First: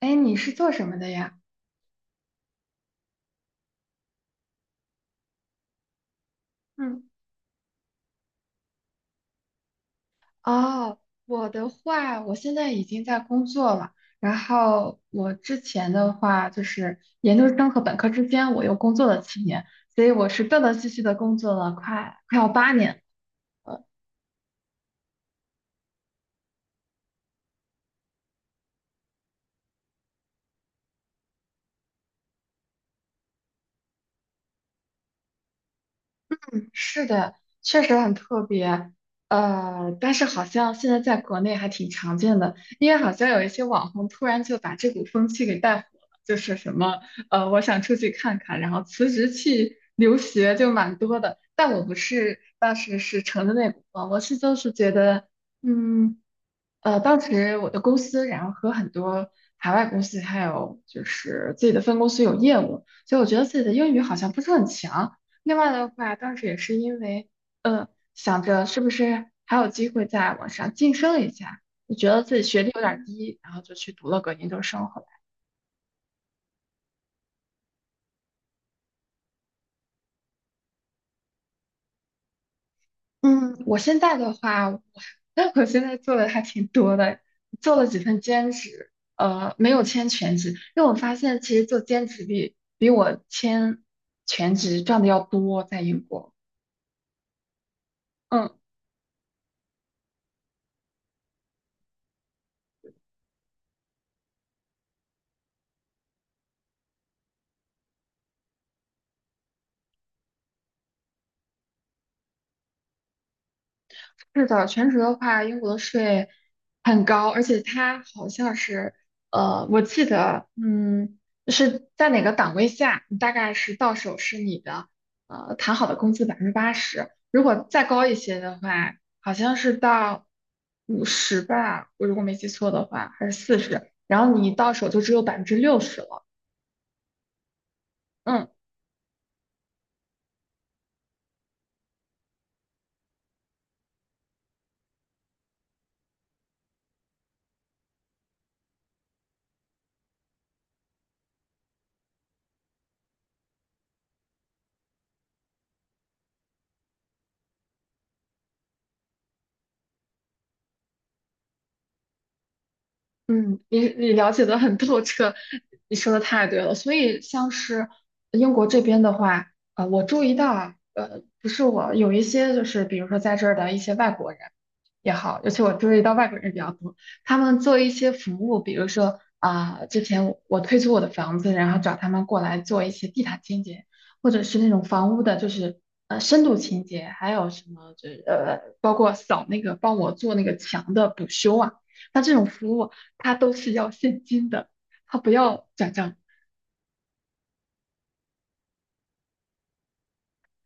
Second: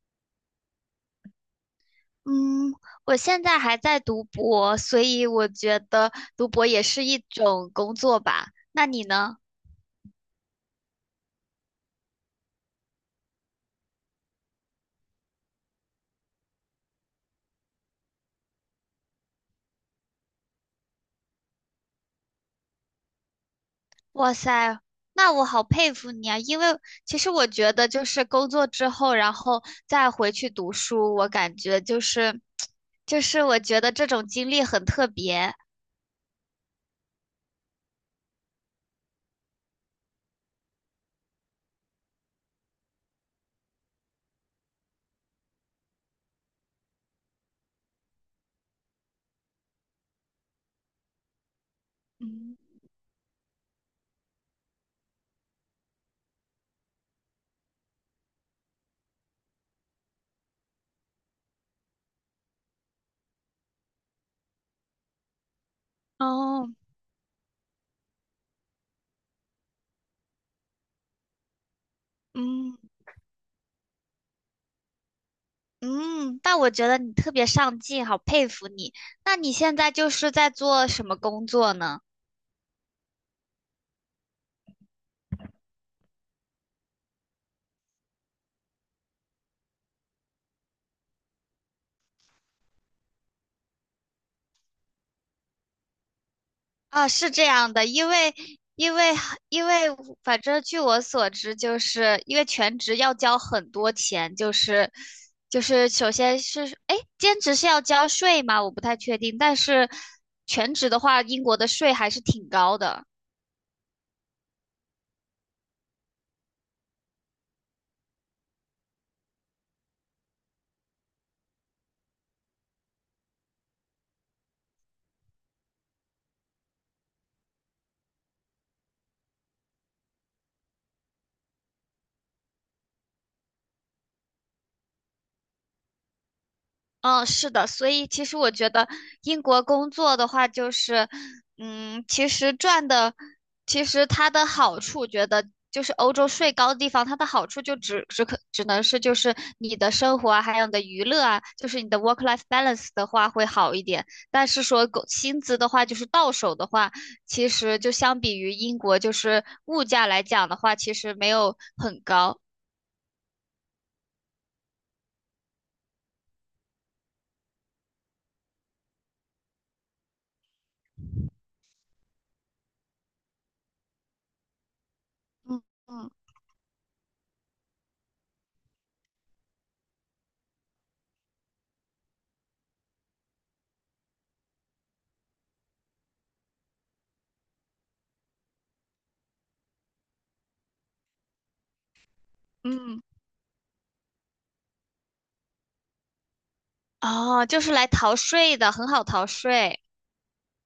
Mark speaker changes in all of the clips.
Speaker 1: 哎，你是做什么的呀？
Speaker 2: 嗯，我现在还在读博，所以我觉得读博也
Speaker 1: 嗯。
Speaker 2: 是一种工作吧。那你呢？
Speaker 1: 哦，我的话，我现在已经在工作了。然后我之前的话，就是研究生和本科之间，我又工作了7年，所以我是断断续续的工作了快要8年。
Speaker 2: 哇塞，那我好佩服你啊！因为其实我觉得，就是工作之后，然后再回去读书，我感觉就是，就是我觉得这种经历很特别。
Speaker 1: 嗯，是的，确实很特别。但是好像现在在国内还挺常见的，因为好像有一些网红突然就把这股风气给带火了，就是什么，我想出去看看，然后辞职去留学就蛮多的，但我不是
Speaker 2: 嗯，
Speaker 1: 当时是乘着那股风，我是就是觉得，嗯。当时我的公司，然后和很多海外公司，还有就是自己的分公司有业务，所以我觉得自己的英语好像不是很强。另外的话，当时也
Speaker 2: 哦，
Speaker 1: 是因为，呃，想着是不是还有机会再往上晋升一下，就觉得自己学历
Speaker 2: 嗯
Speaker 1: 有点低，然后就去读了个研究生。
Speaker 2: 嗯，但我觉得你特别上进，好佩服你。那你现在就是在做什么工作呢？
Speaker 1: 嗯，我现在的话，我 我现在做的还挺多的，做了几份兼职，没有签全职，因为我发现其实做兼职比我签全职赚的要多，在英国。
Speaker 2: 啊，是这样的，
Speaker 1: 嗯。
Speaker 2: 因为因为，反正据我所知，就是因为全职要交很多钱，就是首先是，哎，兼职是要交税吗？我不太确定，但是全职的话，英国的税还是挺高的。
Speaker 1: 是的，全职的话，英国的税很高，而且它好像是，我记得，嗯，是在哪个档位下，你大概是到手是你的，谈好的工资80%，如果再高一些的话，好像是到50吧，我如果没记错的话，还是40，然后你到手就只有60%了。
Speaker 2: 嗯，是的，所以其实
Speaker 1: 嗯。
Speaker 2: 我觉得英国工作的话，就是，其实赚的，其实它的好处，觉得就是欧洲税高的地方，它的好处就只能是就是你的生活啊，还有你的娱乐啊，就是你的 work life balance 的话会好一点。但是说狗薪资的话，就是到手的话，其实就相比于英国，就是物价来讲的话，其实没有很高。
Speaker 1: 嗯，你了解的很透彻，你说的太对了。所以像是英国这边的话，我注意到啊，不是我有一些就是比如说在这儿的一些外国人也好，尤
Speaker 2: 嗯
Speaker 1: 其我注意
Speaker 2: 嗯
Speaker 1: 到外国人比较多，他们做一些服务，比如说啊、之前我退租我的房子，然后找他们过来做一些地毯清洁，或者是那种房屋的，就是深度清洁，还有什么就是包括扫那个帮我做那个墙的补修啊。那这种服务。
Speaker 2: 嗯，
Speaker 1: 他都是要现金的，他不要转账。
Speaker 2: 哦，就是来逃税的，很好逃税。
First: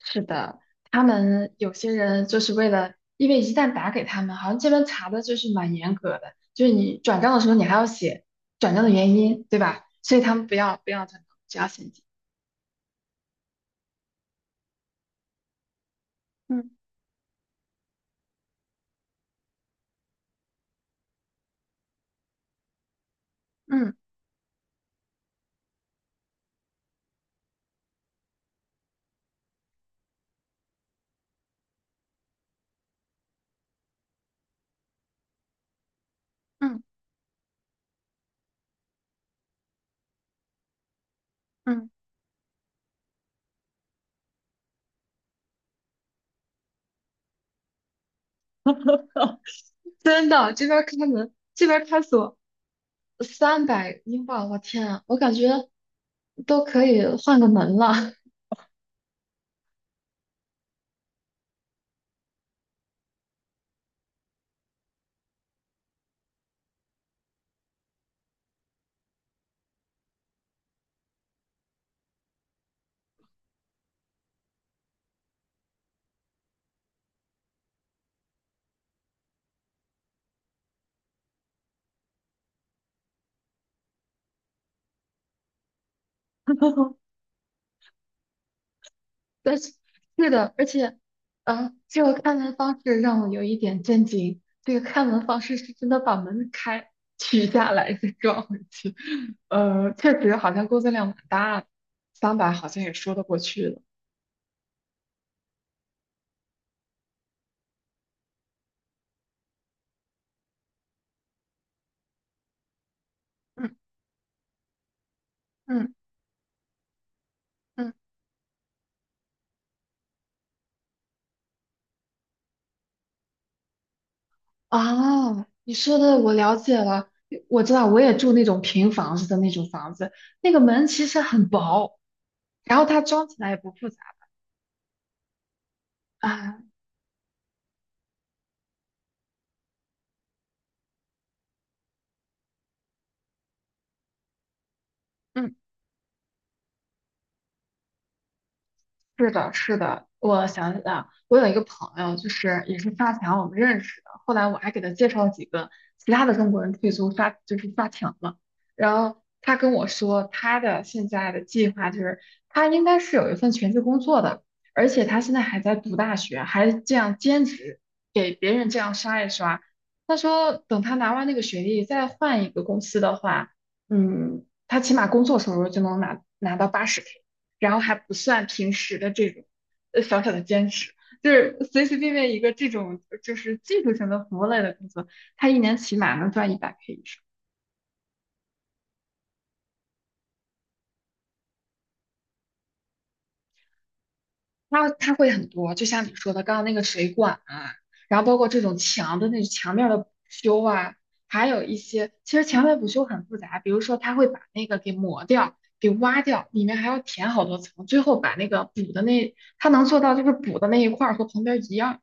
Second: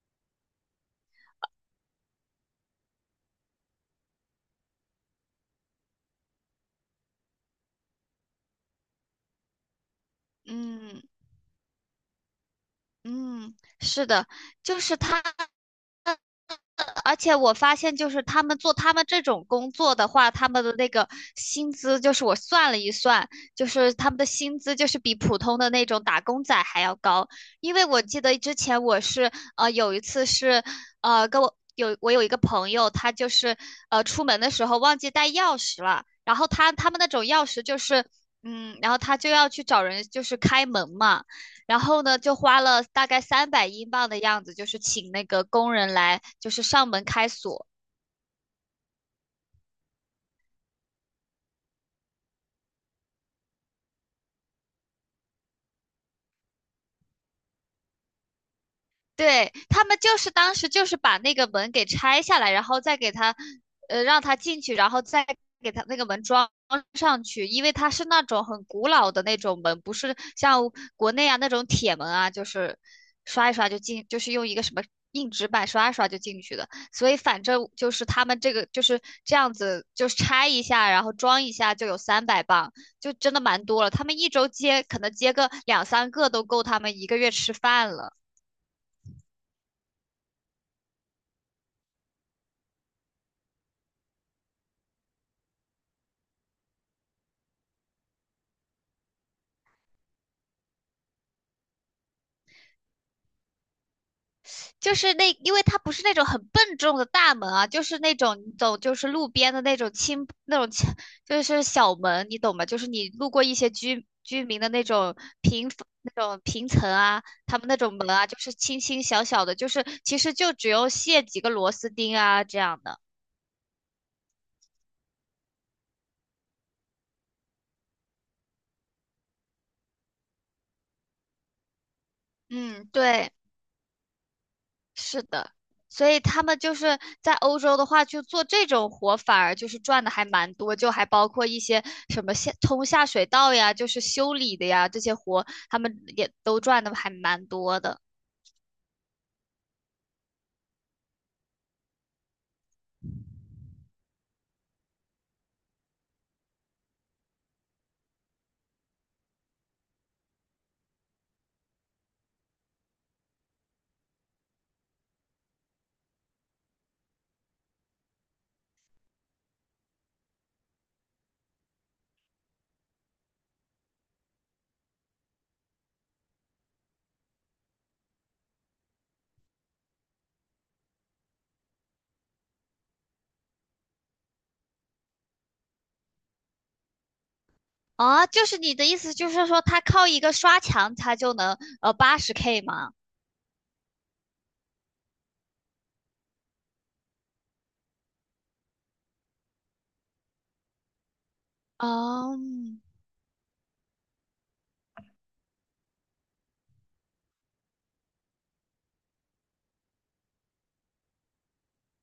Speaker 1: 是的，他们有些人就是为了，因为一旦打给他们，好像这边查的就是蛮严格的，就是你转账的时候你还要写转账的原因，对吧？所以他们不要不
Speaker 2: 嗯
Speaker 1: 要转账，只要现金。
Speaker 2: 嗯，是的，就是他，
Speaker 1: 嗯，
Speaker 2: 而且我发现，就是他们做他们这种工作的话，他们的那个薪资，就是我算了一算，就是
Speaker 1: 嗯，
Speaker 2: 他们的薪资就是比普通的那种打工仔还要高。因为我记得之前有一次是呃跟我有我有一个朋友，他就是出门的时候忘记带钥匙了，然后他
Speaker 1: 嗯，
Speaker 2: 他们那种钥匙就是然后他就要去找人就是开门嘛。然
Speaker 1: 嗯。
Speaker 2: 后呢，就花了大概300英镑的样子，就是请那个工人来，就是上门开锁。
Speaker 1: 真的，这边开门，这边开锁，300英镑，我天啊，我感觉都可以换个门了。
Speaker 2: 对，他们就是当时就是把那个门给拆下来，然后再给他，让他进去，然后再给他那个门装上去，因为它是那种很古老的那种门，不是像国内啊那种铁门啊，就是刷一刷就进，就是用一个什么硬纸板刷一刷就进去的。所以反正就是他们这个就是这样子，就是拆一下，然后装一下就有300磅，就真的蛮多了。他们一周接可能接个两三个都够他 们一个月吃饭了。
Speaker 1: 但是 是的，而且，这个开门方式让我有一点震惊。这个开门方式是真的把门开取下来再装回去。确实好像工作量蛮大的，三百好像也说得过去了。
Speaker 2: 就是那，因为它不是那种很笨重的大门啊，就是那种你走就是路边的那种轻那种轻就是小门，你懂吗？就是你路过一些
Speaker 1: 嗯，
Speaker 2: 居民的那种
Speaker 1: 嗯，
Speaker 2: 平层啊，他们那
Speaker 1: 嗯。
Speaker 2: 种门啊，就是轻轻小小的，就是其实就只有卸几个螺丝钉啊这样的。
Speaker 1: 啊，你说的我了解了，我知道，我也住那种平房子的那种房子，那个门其实很薄，然后
Speaker 2: 嗯，
Speaker 1: 它装
Speaker 2: 对。
Speaker 1: 起来也不复杂
Speaker 2: 是的，所以他们
Speaker 1: 啊。
Speaker 2: 就是在欧洲的话，就做这种活，反而就是赚的还蛮多，就还包括一些什么下水道呀，就是修理的呀，这些活
Speaker 1: 嗯，
Speaker 2: 他们也都赚的还蛮多的。
Speaker 1: 是的，是的，我想起来了，我有一个朋友，就是也是发卡我们认识的，后来我还给他介绍几个其他的中国人退租发，就是发卡嘛。然后他跟我说，他的现在的计划就是他应该是有一份全职工作的，而且他现在还在读大学，还这样兼职给别人这样刷一刷。他说，等他拿完那个学历，再换一个公司的话，嗯，他起码工作收入就能拿到80K。然后还不算平时的这种小小的兼职，就是随随便便一个这种就是技术型的服务类的工作，他一年起码能赚100K 以上。
Speaker 2: 啊，就是你的意思就是说，他靠一个刷墙，他就能八十 K 吗？
Speaker 1: 他会很多，就像你说的，刚刚那个水管啊，然后包括这种墙的那墙面的补修啊，还有一些
Speaker 2: 哦，
Speaker 1: 其实墙面补修很复杂，比如说他会把那个给磨掉。给挖掉，里面还要填好多层，最后把那个补的那，他能做到就是补的那一块儿和旁边一样。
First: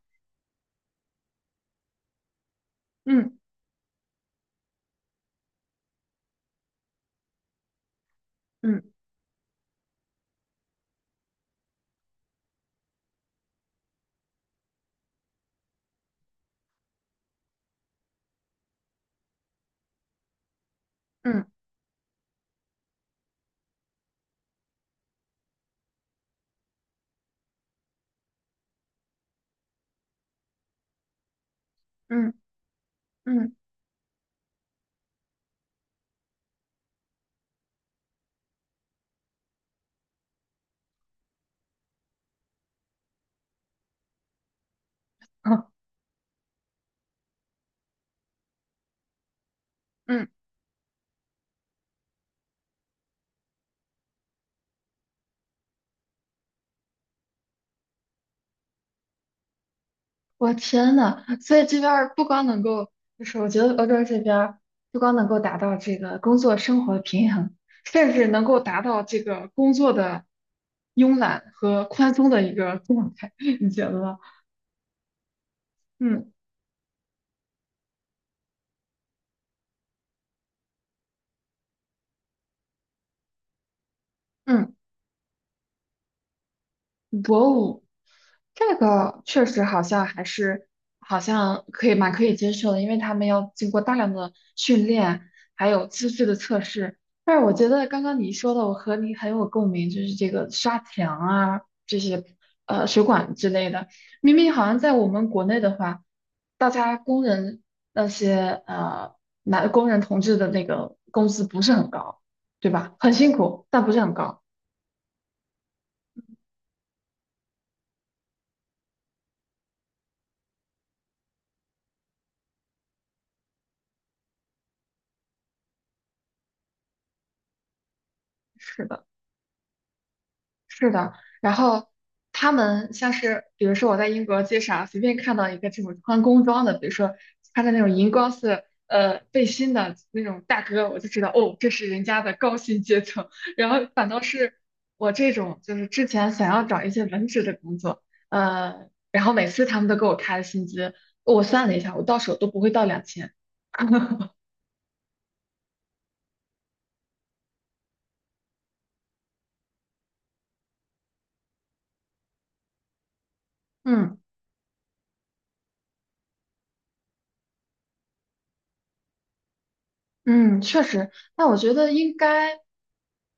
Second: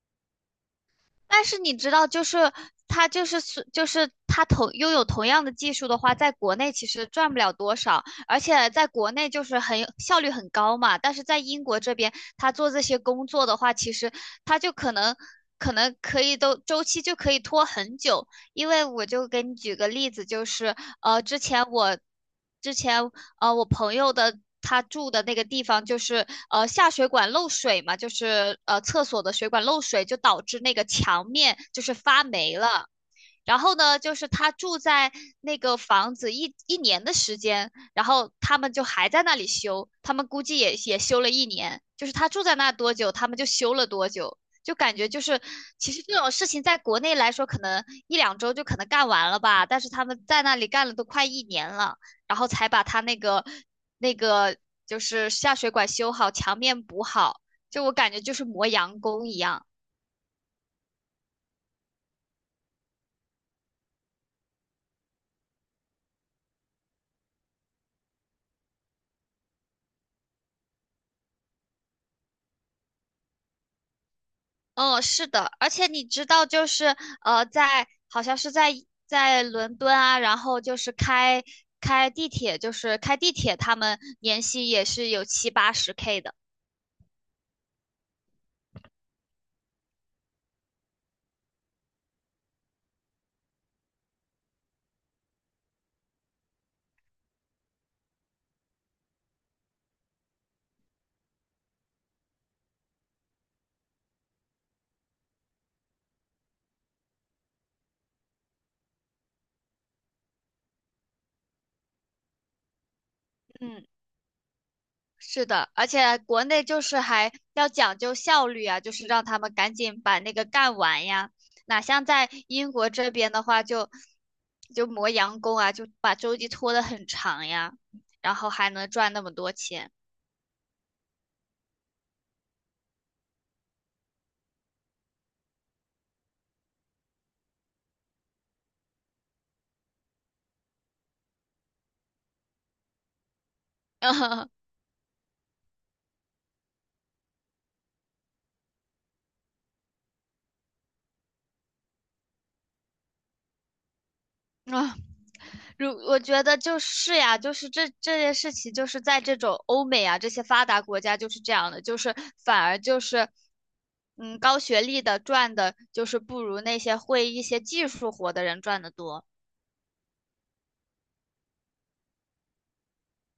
Speaker 2: 但是你知道，就是他就是是就是他同拥有同样的技术的话，在国内其实赚不了多少，而且
Speaker 1: 嗯，
Speaker 2: 在国内就是很效率很高嘛。但是在英国这边，他做这些工作的话，其实他就可能可能可以都周期就可以拖很久，因为我就给你举个例子，就是呃，之
Speaker 1: 嗯，
Speaker 2: 前我之前，我朋友的他住的那个地方就是下水管漏水嘛，就是厕所的水管漏水，就导致那个墙面就是发
Speaker 1: 嗯，
Speaker 2: 霉了。
Speaker 1: 嗯，嗯，嗯。
Speaker 2: 然后呢，就是他住在那个房子一年的时间，然后他们就还在那里修，他们估计也修了一年，就是他住在那多久，他们就修了多久，就感觉就是
Speaker 1: 嗯。
Speaker 2: 其实这种事情在国内来说，可能一两周就可能干完了吧，但是他们
Speaker 1: 嗯，
Speaker 2: 在那里干了都快一年了，然后才把他那个那个就是下水管修好，墙面补好，就我感觉就是磨洋工一样。
Speaker 1: 我天呐，所以这边儿不光能够，就是我觉得欧洲这边儿不光能够达到这个工作生活平衡，甚至能够达到这个工作的慵懒和宽松的一个状态，你觉得吗？
Speaker 2: 嗯，是的，而且你知
Speaker 1: 嗯。
Speaker 2: 道，就是在好像是在伦敦啊，然后就是开地铁，他们年薪
Speaker 1: 嗯。
Speaker 2: 也是有70~80K 的。
Speaker 1: 博物，这个确实好像还是好像可以蛮可以接受的，因为他们要经过大量的训练，还有资质的测试。但是我觉得刚刚你说的，我和你很有共鸣，就是这个刷墙啊，这些水管之类的，明明好像在我们国内的话，大家工人那些男工人同志的那个工资不是很高，对吧？很辛苦，但
Speaker 2: 嗯
Speaker 1: 不是很高。
Speaker 2: 是的，而且国内就是还要讲究效率啊，就是让他们赶紧把那个干完呀。哪像在英国这边的话就，就磨洋工啊，就把周期拖得很长呀，然后还
Speaker 1: 是
Speaker 2: 能
Speaker 1: 的。
Speaker 2: 赚那么多钱。
Speaker 1: 是的，然后他们像是，比如说我在英国街上随便看到一个这种穿工装的，比如说穿着那种荧光色背心的那种大哥，我就知道哦，这是人家的高薪阶层。然后反倒是 我这种，就是之前想要找一些文职的工作，然后每次他们都给我开的薪资，我算了一下，我到手都不会到2000。
Speaker 2: 啊，如我觉得就是呀，就是这件事情，就是在这种欧美啊这些发达国家就是这样的，就是反而就是，
Speaker 1: 嗯。
Speaker 2: 高学历的赚的，就是不如那些会一些技术活的人赚的多。
Speaker 1: 嗯，确实，那我觉得应该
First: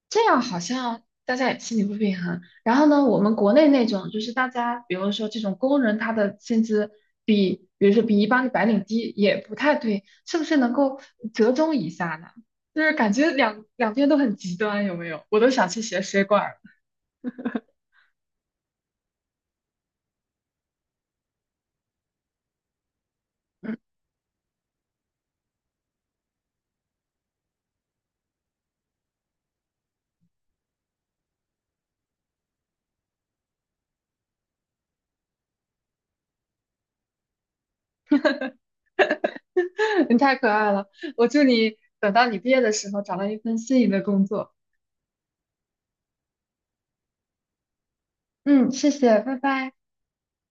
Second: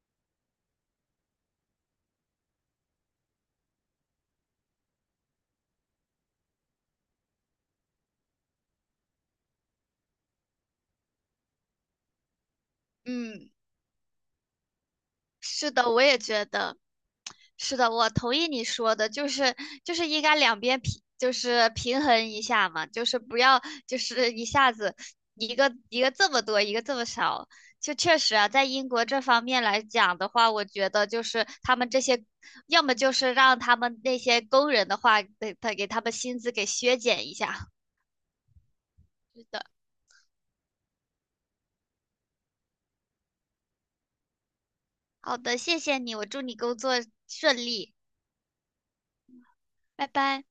Speaker 1: 这样，好像大家也心里不平衡。然后呢，我们国内那种就是大家，比如说这种工人，他的薪资比，比如说比一般的白领低，也不太对，是不是能够折中一下呢？就是感觉
Speaker 2: 嗯。
Speaker 1: 两边都很极端，有没有？我都想
Speaker 2: 是
Speaker 1: 去
Speaker 2: 的，
Speaker 1: 学
Speaker 2: 我也
Speaker 1: 水管
Speaker 2: 觉
Speaker 1: 儿
Speaker 2: 得，是的，我同意你说的，就是应该两边平，就是平衡一下嘛，就是不要
Speaker 1: 了。
Speaker 2: 就是一下子一个一个这么多，一个这么少。就确实啊，在英国这方面来讲的话，我觉得就是他们这些，要么就是让他们那些工人的话，给他们薪资给削减一下。是的，
Speaker 1: 你太可爱了。我祝你等到你毕业的时候找到一份心仪的工作。
Speaker 2: 好的，谢谢你，我祝你工作顺利，
Speaker 1: 嗯，谢谢，拜拜。
Speaker 2: 拜拜。